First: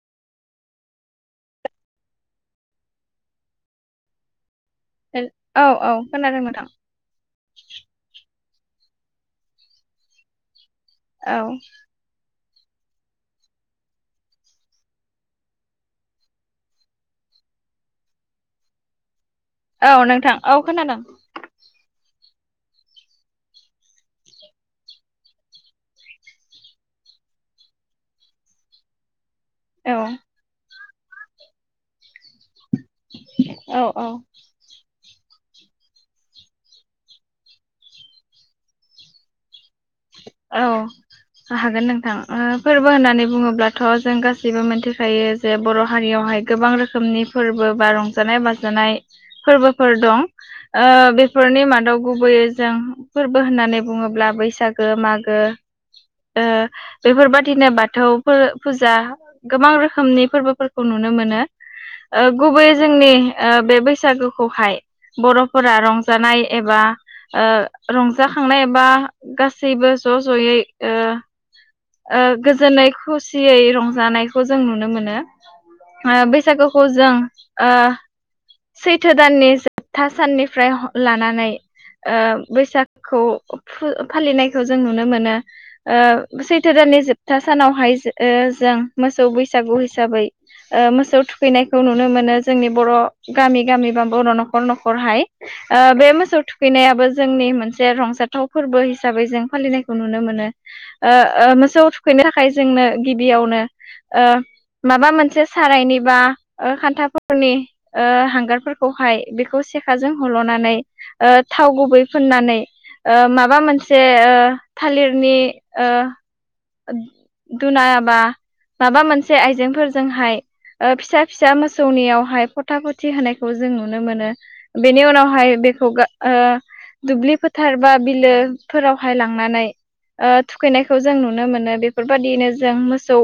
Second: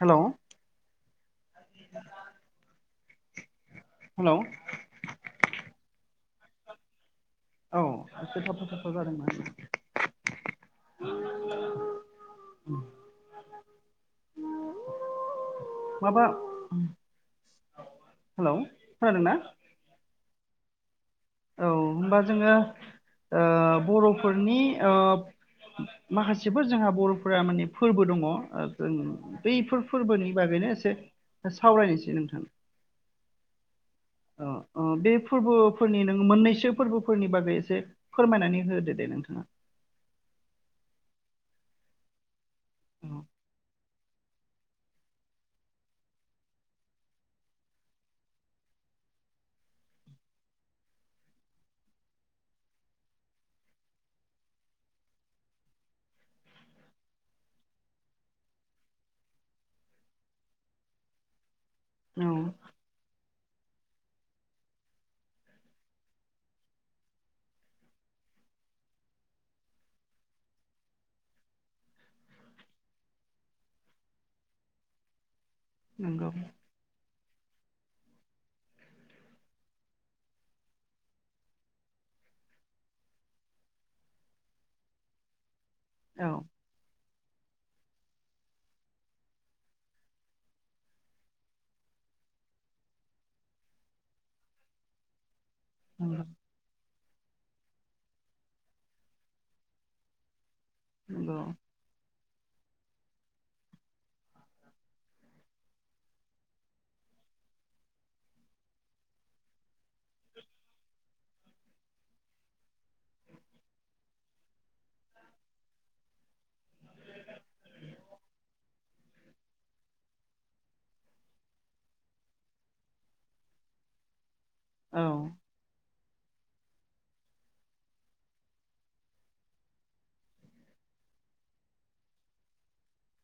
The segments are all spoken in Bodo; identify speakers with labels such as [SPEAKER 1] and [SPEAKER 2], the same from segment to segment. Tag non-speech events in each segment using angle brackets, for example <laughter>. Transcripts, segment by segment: [SPEAKER 1] हेलौ। हेलौ।
[SPEAKER 2] औ औ खोनादों नोंथां।
[SPEAKER 1] औ एसे थाबथा थाबथा जादोंना?
[SPEAKER 2] औ।
[SPEAKER 1] <inaudible> माबा हेलौ खोनादोंना?
[SPEAKER 2] औ नोंथां औ खोनादों।
[SPEAKER 1] औ होमबा जोङो ओ बर'फोरनि ओ माखासेबो जोंहा बरफोरा माने फोरबो दङ। बैफोर
[SPEAKER 2] औ
[SPEAKER 1] फोरबोनि बागैनो एसे सावरायनोसै नोंथां।
[SPEAKER 2] औ औ।
[SPEAKER 1] अ अ बे फोरबोफोरनि ननो मोननैसो फोरबोफोरनि बागै एसे फोरमायनानै होदो दे नोंथाङा।
[SPEAKER 2] औ हागोन नोंथां फोरबो
[SPEAKER 1] औ
[SPEAKER 2] होननानै बुङोब्लाथ'। जों गासैबो मोनथिखायो जे बर' हारियावहाय गोबां रोखोमनि फोरबो बा रंजानाय बाजानाय। फोरबोफोर दं। बेफोरनि मादाव गुबैयै जों फोरबो होननानै बुङोब्ला बैसागो। मागो मागो। बेफोरबादिनो बाथौ फुजा गोबां रोखोमनि फोरबोफोरखौ नुनो। नुनो मोनो
[SPEAKER 1] औ
[SPEAKER 2] गुबै जोंनि बे बैसागोखौहाय बर'फोरा रंजानाय एबा रंजाखांनाय एबा गासैबो ज' ज'यै गोजोनै खुसियै रंजानायखौ जों नुनो मोनो।
[SPEAKER 1] नंगौ
[SPEAKER 2] बैसागोखौ जों सैथो दाननि जोबथा साननिफ्राय लानानै बैसागखौ फालिनायखौ जों नुनो मोनो।
[SPEAKER 1] औ
[SPEAKER 2] सैथो दाननि जोबथा सानावहाय जों मोसौ बैसागु हिसाबै मोसौ थुखैनायखौ नुनो मोनो जोंनि बर' गामि गामि बा बर' न'खर न'खरहाय बे
[SPEAKER 1] नंगौ
[SPEAKER 2] मोसौ थुखैनायाबो जोंनि मोनसे रंजाथाव फोरबो हिसाबै जों फालिनायखौ नुनो मोनो
[SPEAKER 1] नंगौ
[SPEAKER 2] मोसौ थुखैनो थाखाय जोंनो गिबियावनो माबा मोनसे सारायनिबा खान्थाफोरनि हांगारफोरखौहाय बेखौ सेखाजों हल'नानै थाव गुबै फुननानै माबा मोनसे थालिरनि दुनायाबा माबा मोनसे आइजेंफोरजोंहाय फिसा फिसा मोसौनियावहाय फथा फथि होनायखौ जों नुनो मोनो।
[SPEAKER 1] औ
[SPEAKER 2] बेनि उनावहाय बेखौ दुब्लि फोथार बा बिलोफोरावहाय लांनानै थुखैनायखौ जों ननो मोनो बेफोरबायदिनो जों मोसौ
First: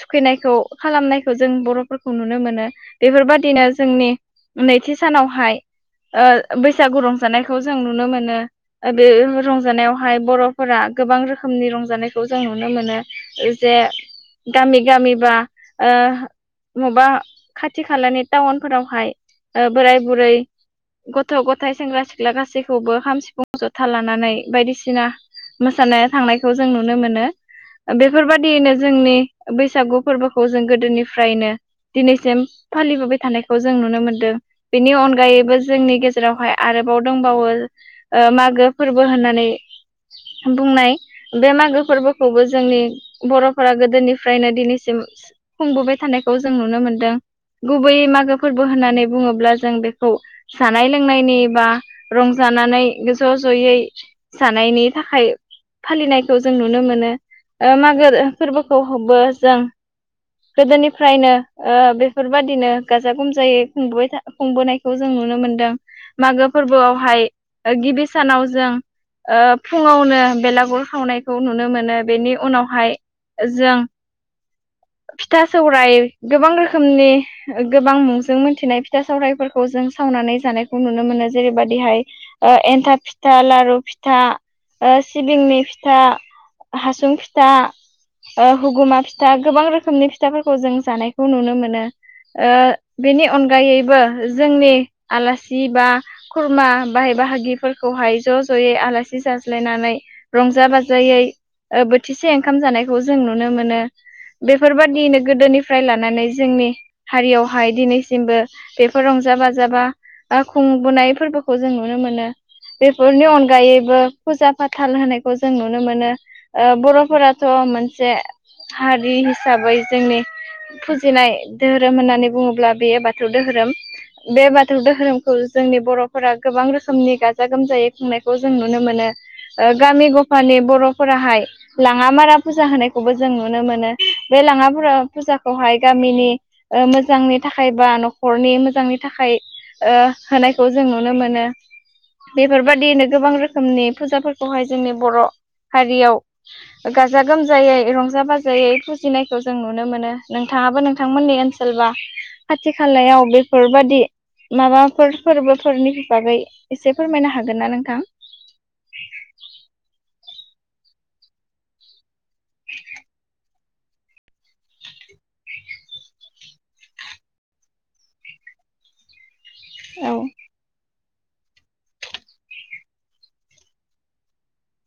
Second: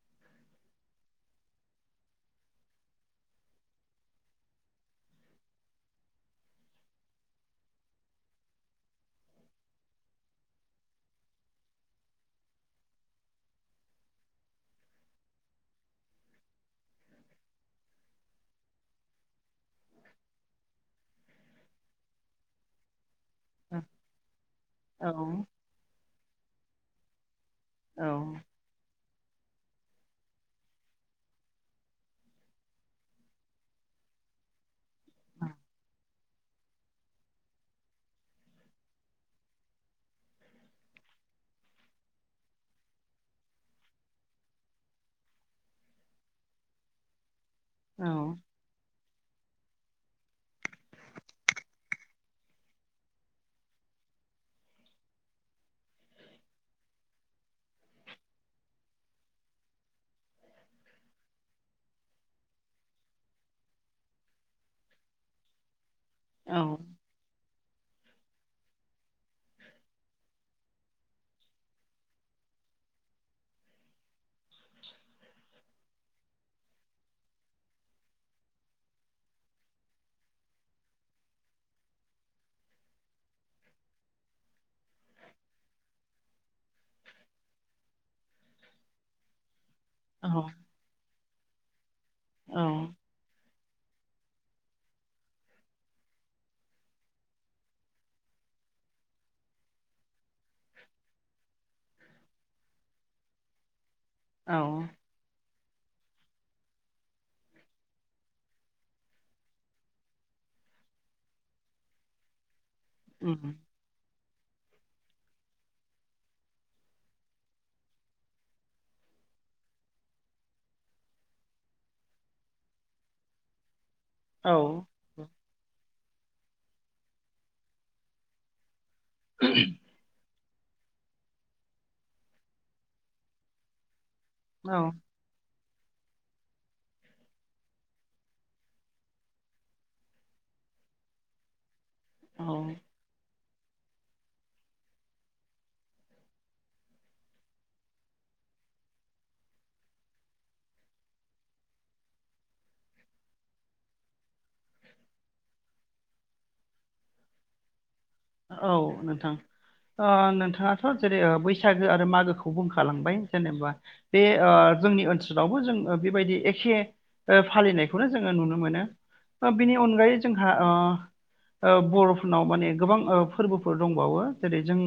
[SPEAKER 2] थुखैनायखौ खालामनायखौ जों बर'फोरखौ नुनो मोनो बेफोरबादिनो जोंनि। नैथि सानावहाय बैसागु रंजानायखौ जों नुनो मोनो बे रंजानायावहाय बर'फोरा गोबां रोखोमनि रंजानायखौ जों नुनो मोनो जे गामि गामिबा ओ मबेबा खाथि खालानि टाउनफोरावहाय बोराय बुरै। गथ' गथथाय सेंग्रा सिख्ला गासैखौबो हामसि सिफुं जथा लानानै बायदिसिना
[SPEAKER 1] औ
[SPEAKER 2] मोसानाया थांनायखौ जों नुनो मोनो।
[SPEAKER 1] औ
[SPEAKER 2] बेफोरबादियैनो जोंनि बैसागु फोरबोखौ जों गोदोनिफ्रायनो दिनैसिम फालिबोबाय थानायखौ जों नुनो मोनदों। बेनि अनगायैबो जोंनि गेजेरावहाय आरोबाव दंबावो मागो फोरबो होननानै नै बुंनाय <inaudible> खौ जों नुनो मोनदों गुबैयै
[SPEAKER 1] औ
[SPEAKER 2] मागो फोरबो होननानै बुङोब्ला जों बेखौ जानाय लोंनायनि बा रंजानानै ज' ज'यै थानाय थानायनि थाखाय फालिनायखौ जों नुनो मोनो मागो फोरबोखौबो जों गोदोनिफ्रायनो ओ‌ बेफोरबायदिनो गाजा गोमजायै खुंबोबाय थायो खुंबोनायखौ जों नुनो मोनदों। मागो
[SPEAKER 1] औ
[SPEAKER 2] फोरबोआवहाय गिबि सानाव जों ओ फुङावनो बेलागुर गुर सावनायखौ नुनो मोनो बेनि उनावहाय जों फिथा सौराइ गोबां रोखोमनि गोबां मुंजों मोनथिनाय फिथा सौवरायफोरखौ जों सावनानै जानायखौ नुनो मोनो। जेरैबायदिहाय एन्थाब फिथा लारु फिथा ओ सिबिंनि फिथा हासुं फिथा ओ हुगुमा फिथा गोबां रोखोम रोखोमनि
[SPEAKER 1] औ
[SPEAKER 2] फिथाफोरखौ जों जानायखौ नुनो मोनो ओ
[SPEAKER 1] औ
[SPEAKER 2] बेनि अनगायैबो जोंनि आलासि बा खुरमा बाहाय बाहागिफोरखौहाय ज' ज'यै आलासि जाज्लायनानै रंजा बाजायै ओ बोथिसे ओंखाम जानायखौ जों नुनो मोनो।
[SPEAKER 1] औ
[SPEAKER 2] बेफोरबायदियैनो गोदोनिफ्राय लानानै जोंनि हारियावहाय दिनैसिमबो बेफोर रंजा बाजा बा ओ खुंबोनाय फोरबोखौ जों नुनो मोनो। बेफोरनि
[SPEAKER 1] उम
[SPEAKER 2] अनगायैबो फुजा फाथाल होनाय खौ जों नुनो मोनो ओ बर'फोराथ' मोनसे हारि हिसाबै जोंनि फुजिनाय धोरोम होननानै बुङोब्ला बेयो बाथौ धोरोम। बे
[SPEAKER 1] औ
[SPEAKER 2] बाथौ धोरोमखौ जोंनि बर'फोरा गोबां रोखोमनि गाजा गोमजायै खुंनायखौ जों नु नो मोनो ओ गामि गफानि बर'फोराहाय लाङा मारा फुजा होनायखौबो जों नुनो मोनो। बे
[SPEAKER 1] औ
[SPEAKER 2] लाङाफारा फुजाखौहाय गामिनि ओ मोजांनि थाखाय बा न'खरनि मोजांनि थाखाय ओ होनायखौ जों नुनो मोनो
[SPEAKER 1] औ
[SPEAKER 2] बेफोरबायदियैनो गोबां रोखोमनि फुजाफोर खौहाय जोंनि बर' हारियाव गाजा गोमजायै रंजा बाजायै फुजिनायखौ जों नुनो मोनो नोंथां नोंथांआबो नोंथांमोननि ओनसोल बा खाथि खालायाव बेफोरबादि माबाफोर फोरबोफोरनि बागै एसे फोरमायनो हागोन ना नोंथां?
[SPEAKER 1] औ नोंथां ओ नोंथाङाथ' जेरै बैसागो आरो मागोखौ बुंखालांबाय जेनेबा बे ओ जोंनि ओनसोलावबो जों बेबायदि एखे फालिनायखौनो जोङो नुनो मोनो। ओ बिनि
[SPEAKER 2] औ
[SPEAKER 1] अनगायै जोंहा ओ ओ बर'फोरनाव माने गोबां ओ फोरबोफोर दंबावो जेरै जों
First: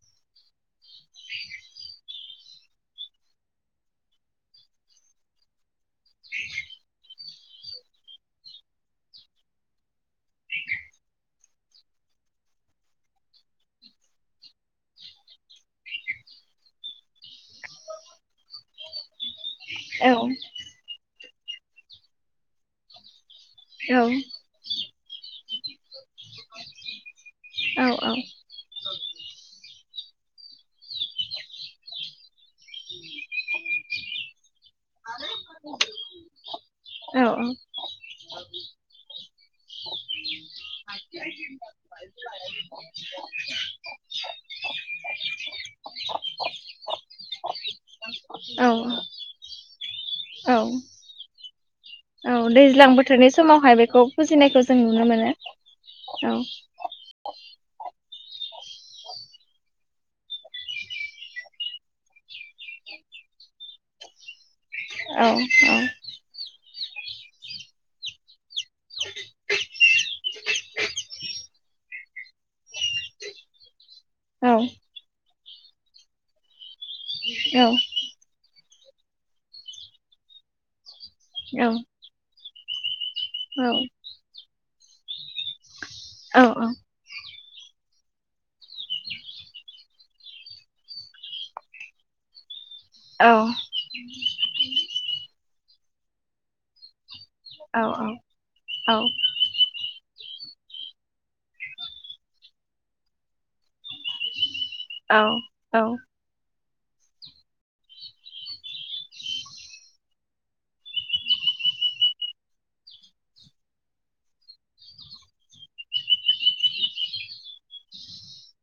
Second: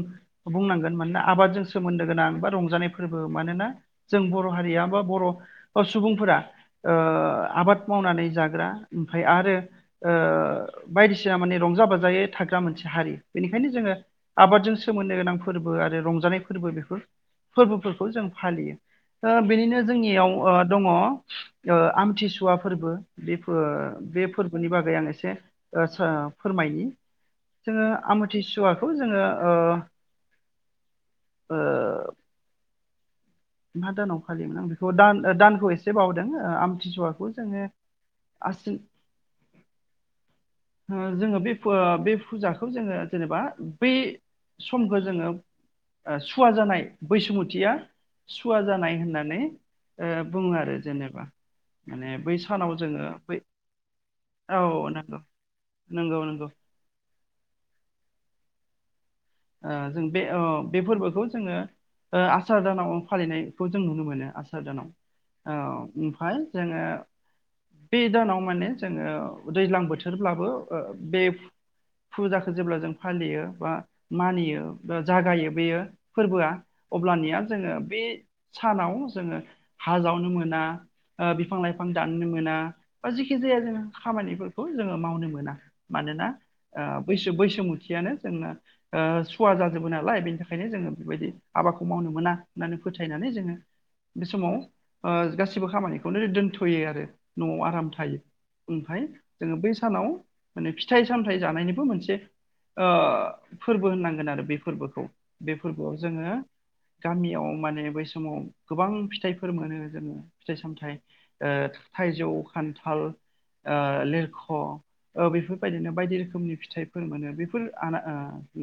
[SPEAKER 1] बुंनांगोन मानोना आबादजों सोमोन्दो गोनां बा रंजानाय फोरबो मानोना जों बर' हारिया बा बर' सुबुंफोरा ओ आबाद माव आबाद मावनानै जाग्रा ओमफ्राय आरो ओ बायदिसिना माने रंजा बाजायै थाग्रा जा मोनसे हारि बेनिखायनो जोङो आबादजों सोमोन्दो गोनां फोरबो आरो रंजानाय फोरबो बेफोर फोरबोफोरखौ जों फालियो ओ बेनिनो
[SPEAKER 2] औ
[SPEAKER 1] जोंनियाव अ दङ ओ आमथिसुवा फोर्बो। बेफोर
[SPEAKER 2] औ
[SPEAKER 1] बे फोरबोनि बागै आं एसे ओ फोरमायनि
[SPEAKER 2] औ
[SPEAKER 1] जोङो आमुथि सुवाखौ जोङो ओ ओ ओ मा दानाव फालियोमोन आं बिखौ द दान दानखौ एसे बावदों
[SPEAKER 2] औ
[SPEAKER 1] आमथिसुवाखौ जोङो आसिन <inaudible> ओ जोङो बे बे फुजाखौ जोङो जेनेबा बै समखौ जोङो सुवा जानाय बैसुमुतिया सुवा
[SPEAKER 2] औ
[SPEAKER 1] जानाय होननानै ओ बुङो
[SPEAKER 2] औ
[SPEAKER 1] आरो जेनेबा। माने बै
[SPEAKER 2] औ
[SPEAKER 1] सानाव
[SPEAKER 2] दैज्लां
[SPEAKER 1] जोङो
[SPEAKER 2] बोथोरनि
[SPEAKER 1] बै
[SPEAKER 2] समावहाय बेखौ फुजिनायखौ जों
[SPEAKER 1] औ
[SPEAKER 2] नुनो
[SPEAKER 1] नंगौ
[SPEAKER 2] मोनो।
[SPEAKER 1] नंगौ
[SPEAKER 2] औ
[SPEAKER 1] नंगौ। ओ जों बे ओ बे फोरबोखौ जोङो ओ आसार दानाव फालिनायखौ जों नुनो मोनो आसा आसार दानाव
[SPEAKER 2] औ
[SPEAKER 1] ओ ओमफ्राय जोङो बे दानाव माने जोंओ दैज्लां बोथोरब्लाबो बो ओ बे फुजाखौ जेब्ला जों फालियो बा
[SPEAKER 2] औ
[SPEAKER 1] मानियो ओ जागायो बेयो फोरबोआ अब्लानिया जोङो बे सानाव जोङो हा जावनो मोना
[SPEAKER 2] औ
[SPEAKER 1] बिफां-लाइफां दाननो मोना। बा जिखि जाया जों खामानिफोरखौ जोङो मावनो मोना मानोना
[SPEAKER 2] औ
[SPEAKER 1] बैसो बैसो - -मुथियानो जोंना आ सुवा जाजोबो नालाय बेनि थाखायनो जोङो बेबायदि हाबाखौ मावनो मोना होननानै फोथायनानै
[SPEAKER 2] औ
[SPEAKER 1] जोङो बे समाव आ गासिबो खामानिखौनो दोनथयो आरो नआव आराम
[SPEAKER 2] औ
[SPEAKER 1] थायो ओमफ्राय जोङो बे सानाव माने फिथाइ सामथाइ जानायनिबो मोनसे आ फोरबो होननांगोन आरो बे - फोरबोखौ
[SPEAKER 2] औ
[SPEAKER 1] बे फोरबोआव जोङो गामियाव माने बै समाव गोबां फिथाइफोर मोनो जोङो फिथाइ सामथाइ आ थाइजौ खान्थाल आ लिरख बेफोरबायदिनो बायदि रोखोमनि फिथाइफोर मोनो बेफोर आना आ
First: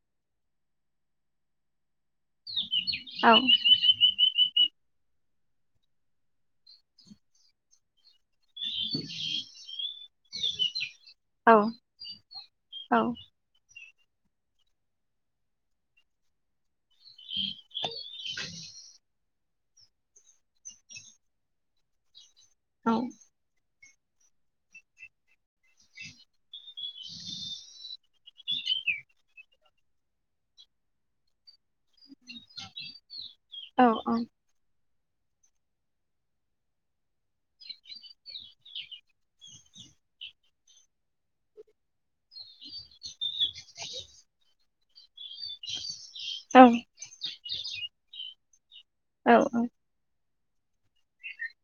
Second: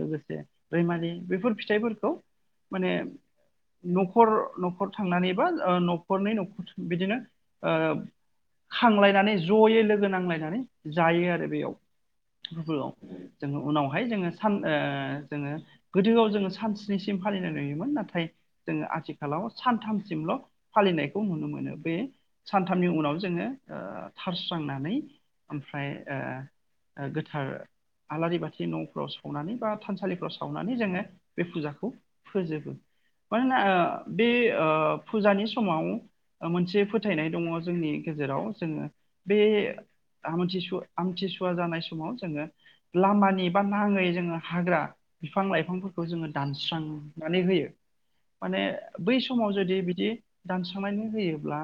[SPEAKER 1] लोगोसे रैमारि बेफोर फिथाइफोरखौ माने नखर नखर थांनानै बा नखरनि नख बिदिनो खांलायनानै जयै लोगो नांलायनानै जायो आरो बेयाव <unintelligible> जोङो उनावहाय जोङो सान आ जोङो गोदोआव जोङो सान सिनिसिम फालिनाय नुयोमोन नाथाय जोङो आथिखालाव सानथामसिमल फालिनायखौ नुनो मोनो बे सानथामनि
[SPEAKER 2] औ
[SPEAKER 1] उनाव जोङो आ थारस्रांनानै ओमफ्राय आ गोथार आलारि बाथि नफ्राव सा - -वनानै बा थानसालिफ्राव सावनानै जोङो बे फुजाखौ फोजोबो मानोना
[SPEAKER 2] औ औ
[SPEAKER 1] बे आ फुजानि समाव मोनसे फोथायनाय दङ जोंनि गेजेराव जोङो बे आमथिसुवा आमथिसुवा जानाय समाव जोङो लामानि बा नाङै जोङो हाग्रा बिफां लाइफांफोरखौ जोङो
[SPEAKER 2] औ
[SPEAKER 1] दानस्रांनानै होयो माने बै समाव
[SPEAKER 2] नोंथां
[SPEAKER 1] जुदि बिदि दानस्रांनानै होयोब्ला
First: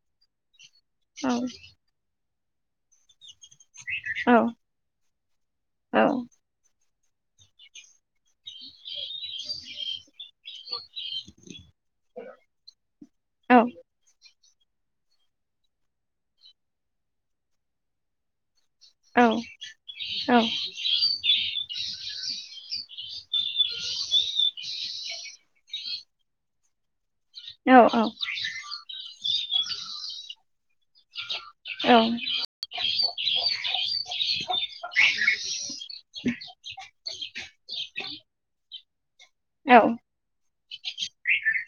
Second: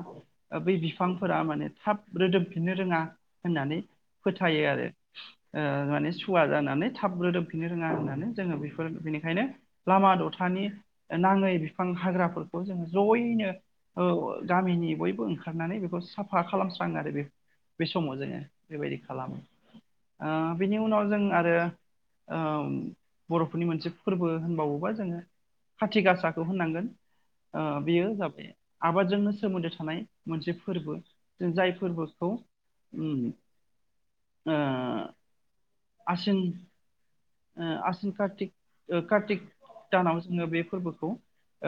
[SPEAKER 1] बै बिफांफोरा माने थाब रोदोमफिननो रोङा होननानै फोथायो आरो ओ
[SPEAKER 2] औ
[SPEAKER 1] माने सुवा जानानै थाब रोदोमफिननो रोङा होननानै जोङो बेफोर बेनिखायनो लामा दथा -नि नाङै बिफां हाग्राफोरखौ जोङो जयैनो गामिनि बयबो ओंखारनानै बेखौ साफा खालामस्राङो आरो बे बे समाव जोङो बेबायदि खालामो आ बेनि उनाव जों आरो आम बरफोरनि मोनसे फोरबो होनबावोबा जोङो खाथि गासाखौ होननांगोन आ बेयो जाबाय आबादजोंनो सोमोन्दो थानाय मोनसे फोरबो जाय फोरबोखौ उम आ आसिन आ आसिन कार्तिक कार्तिक दानाव जोङो बे फोरबोखौ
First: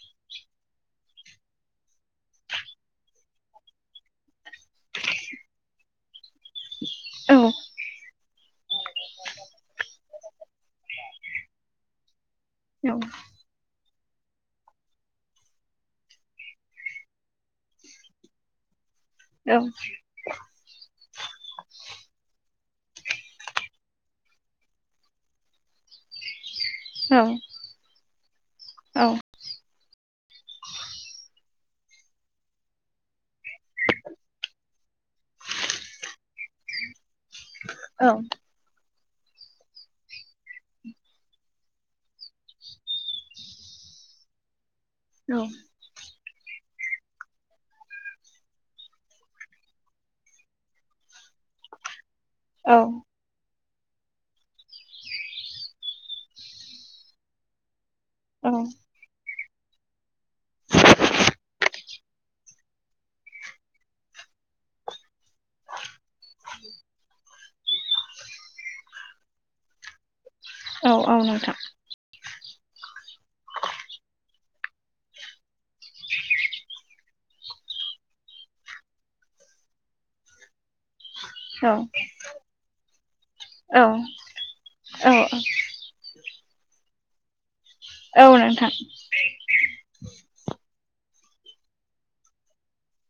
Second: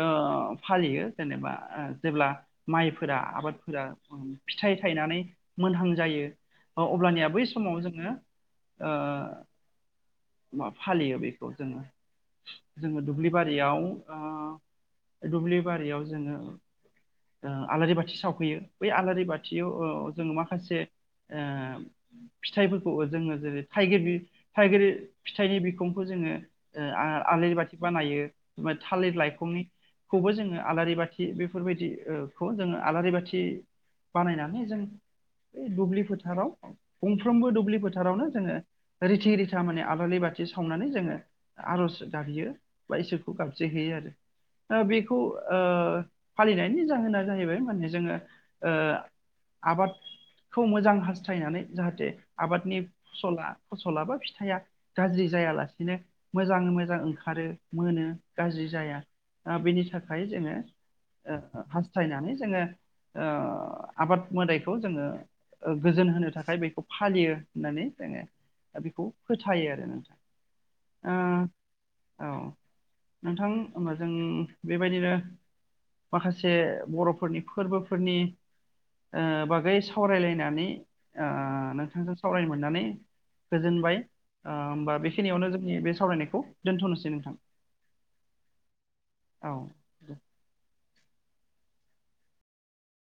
[SPEAKER 1] ओ फालियो जेनेबा जेब्ला माइफोरा आबादफोरा फिथाइ थायनानै मोनहां जायो अब्लानिया बै समाव जोङो ओ मा फालियो बेखौ जोङो जोङो दुब्लि बारियाव आ दुब्लि बारियाव जोङो आलारि बाथि सावफैयो बै आलारि बाथियाव जों माखासे आ फिथाइफोरखौ जोङो जेरै थाइगिर थाइगिर फिथाइनि बिखंखौ जोङो आलारि बाथि बानायो
[SPEAKER 2] औ
[SPEAKER 1] थालिर लाइखंनि -खौबो जोङो आलारि बाथि बेफोरबायदि -खौ जोङो आलारि बाथि बानायनानै जों दुब्लि फोथाराव गंफ्रोमबो दुब्लि फोथारावनो जोङो रिथि रिथा माने आलारि बाथि सावनानै जोङो आरज गाबहैयो बा इसोरखौ गाबज्रिहैयो बेखौ आ फालिनाय -नि जाहोना जाहैबाय माने जोङो ओ आबादखौ मोजां हास्थायनानै जाहाथे आबादनि फसला फसलाबा फिथाइआ गाज्रि जायालासेनो मोजाङै मोजां ओंखारो मोनो गाज्रि जाया ओ बेनि थाखाय जोङो ओ हास्थायनानै जोङो ओ आबाद मोदायखौ जोङो गोजोन होनो थाखाय बेखौ फालियो होननानै जोङो दा बेखौ फोथायो आरो नोंथां ओ
[SPEAKER 2] औ-औ नोंथां
[SPEAKER 1] औ नोंथां होमबा जों बेबायदिनो माखासे बर'फोरनि फोरबोफोरनि ओ बागै सावरायलायनानै ओ नोंथांजों सावरायनो मोननानै गोजोनबाय ओ होमबा बेखिनियावनो जोंनि बे सावरायनायखौ दोन्थ'नोसै नोंथां
[SPEAKER 2] औ नोंथां
[SPEAKER 1] औ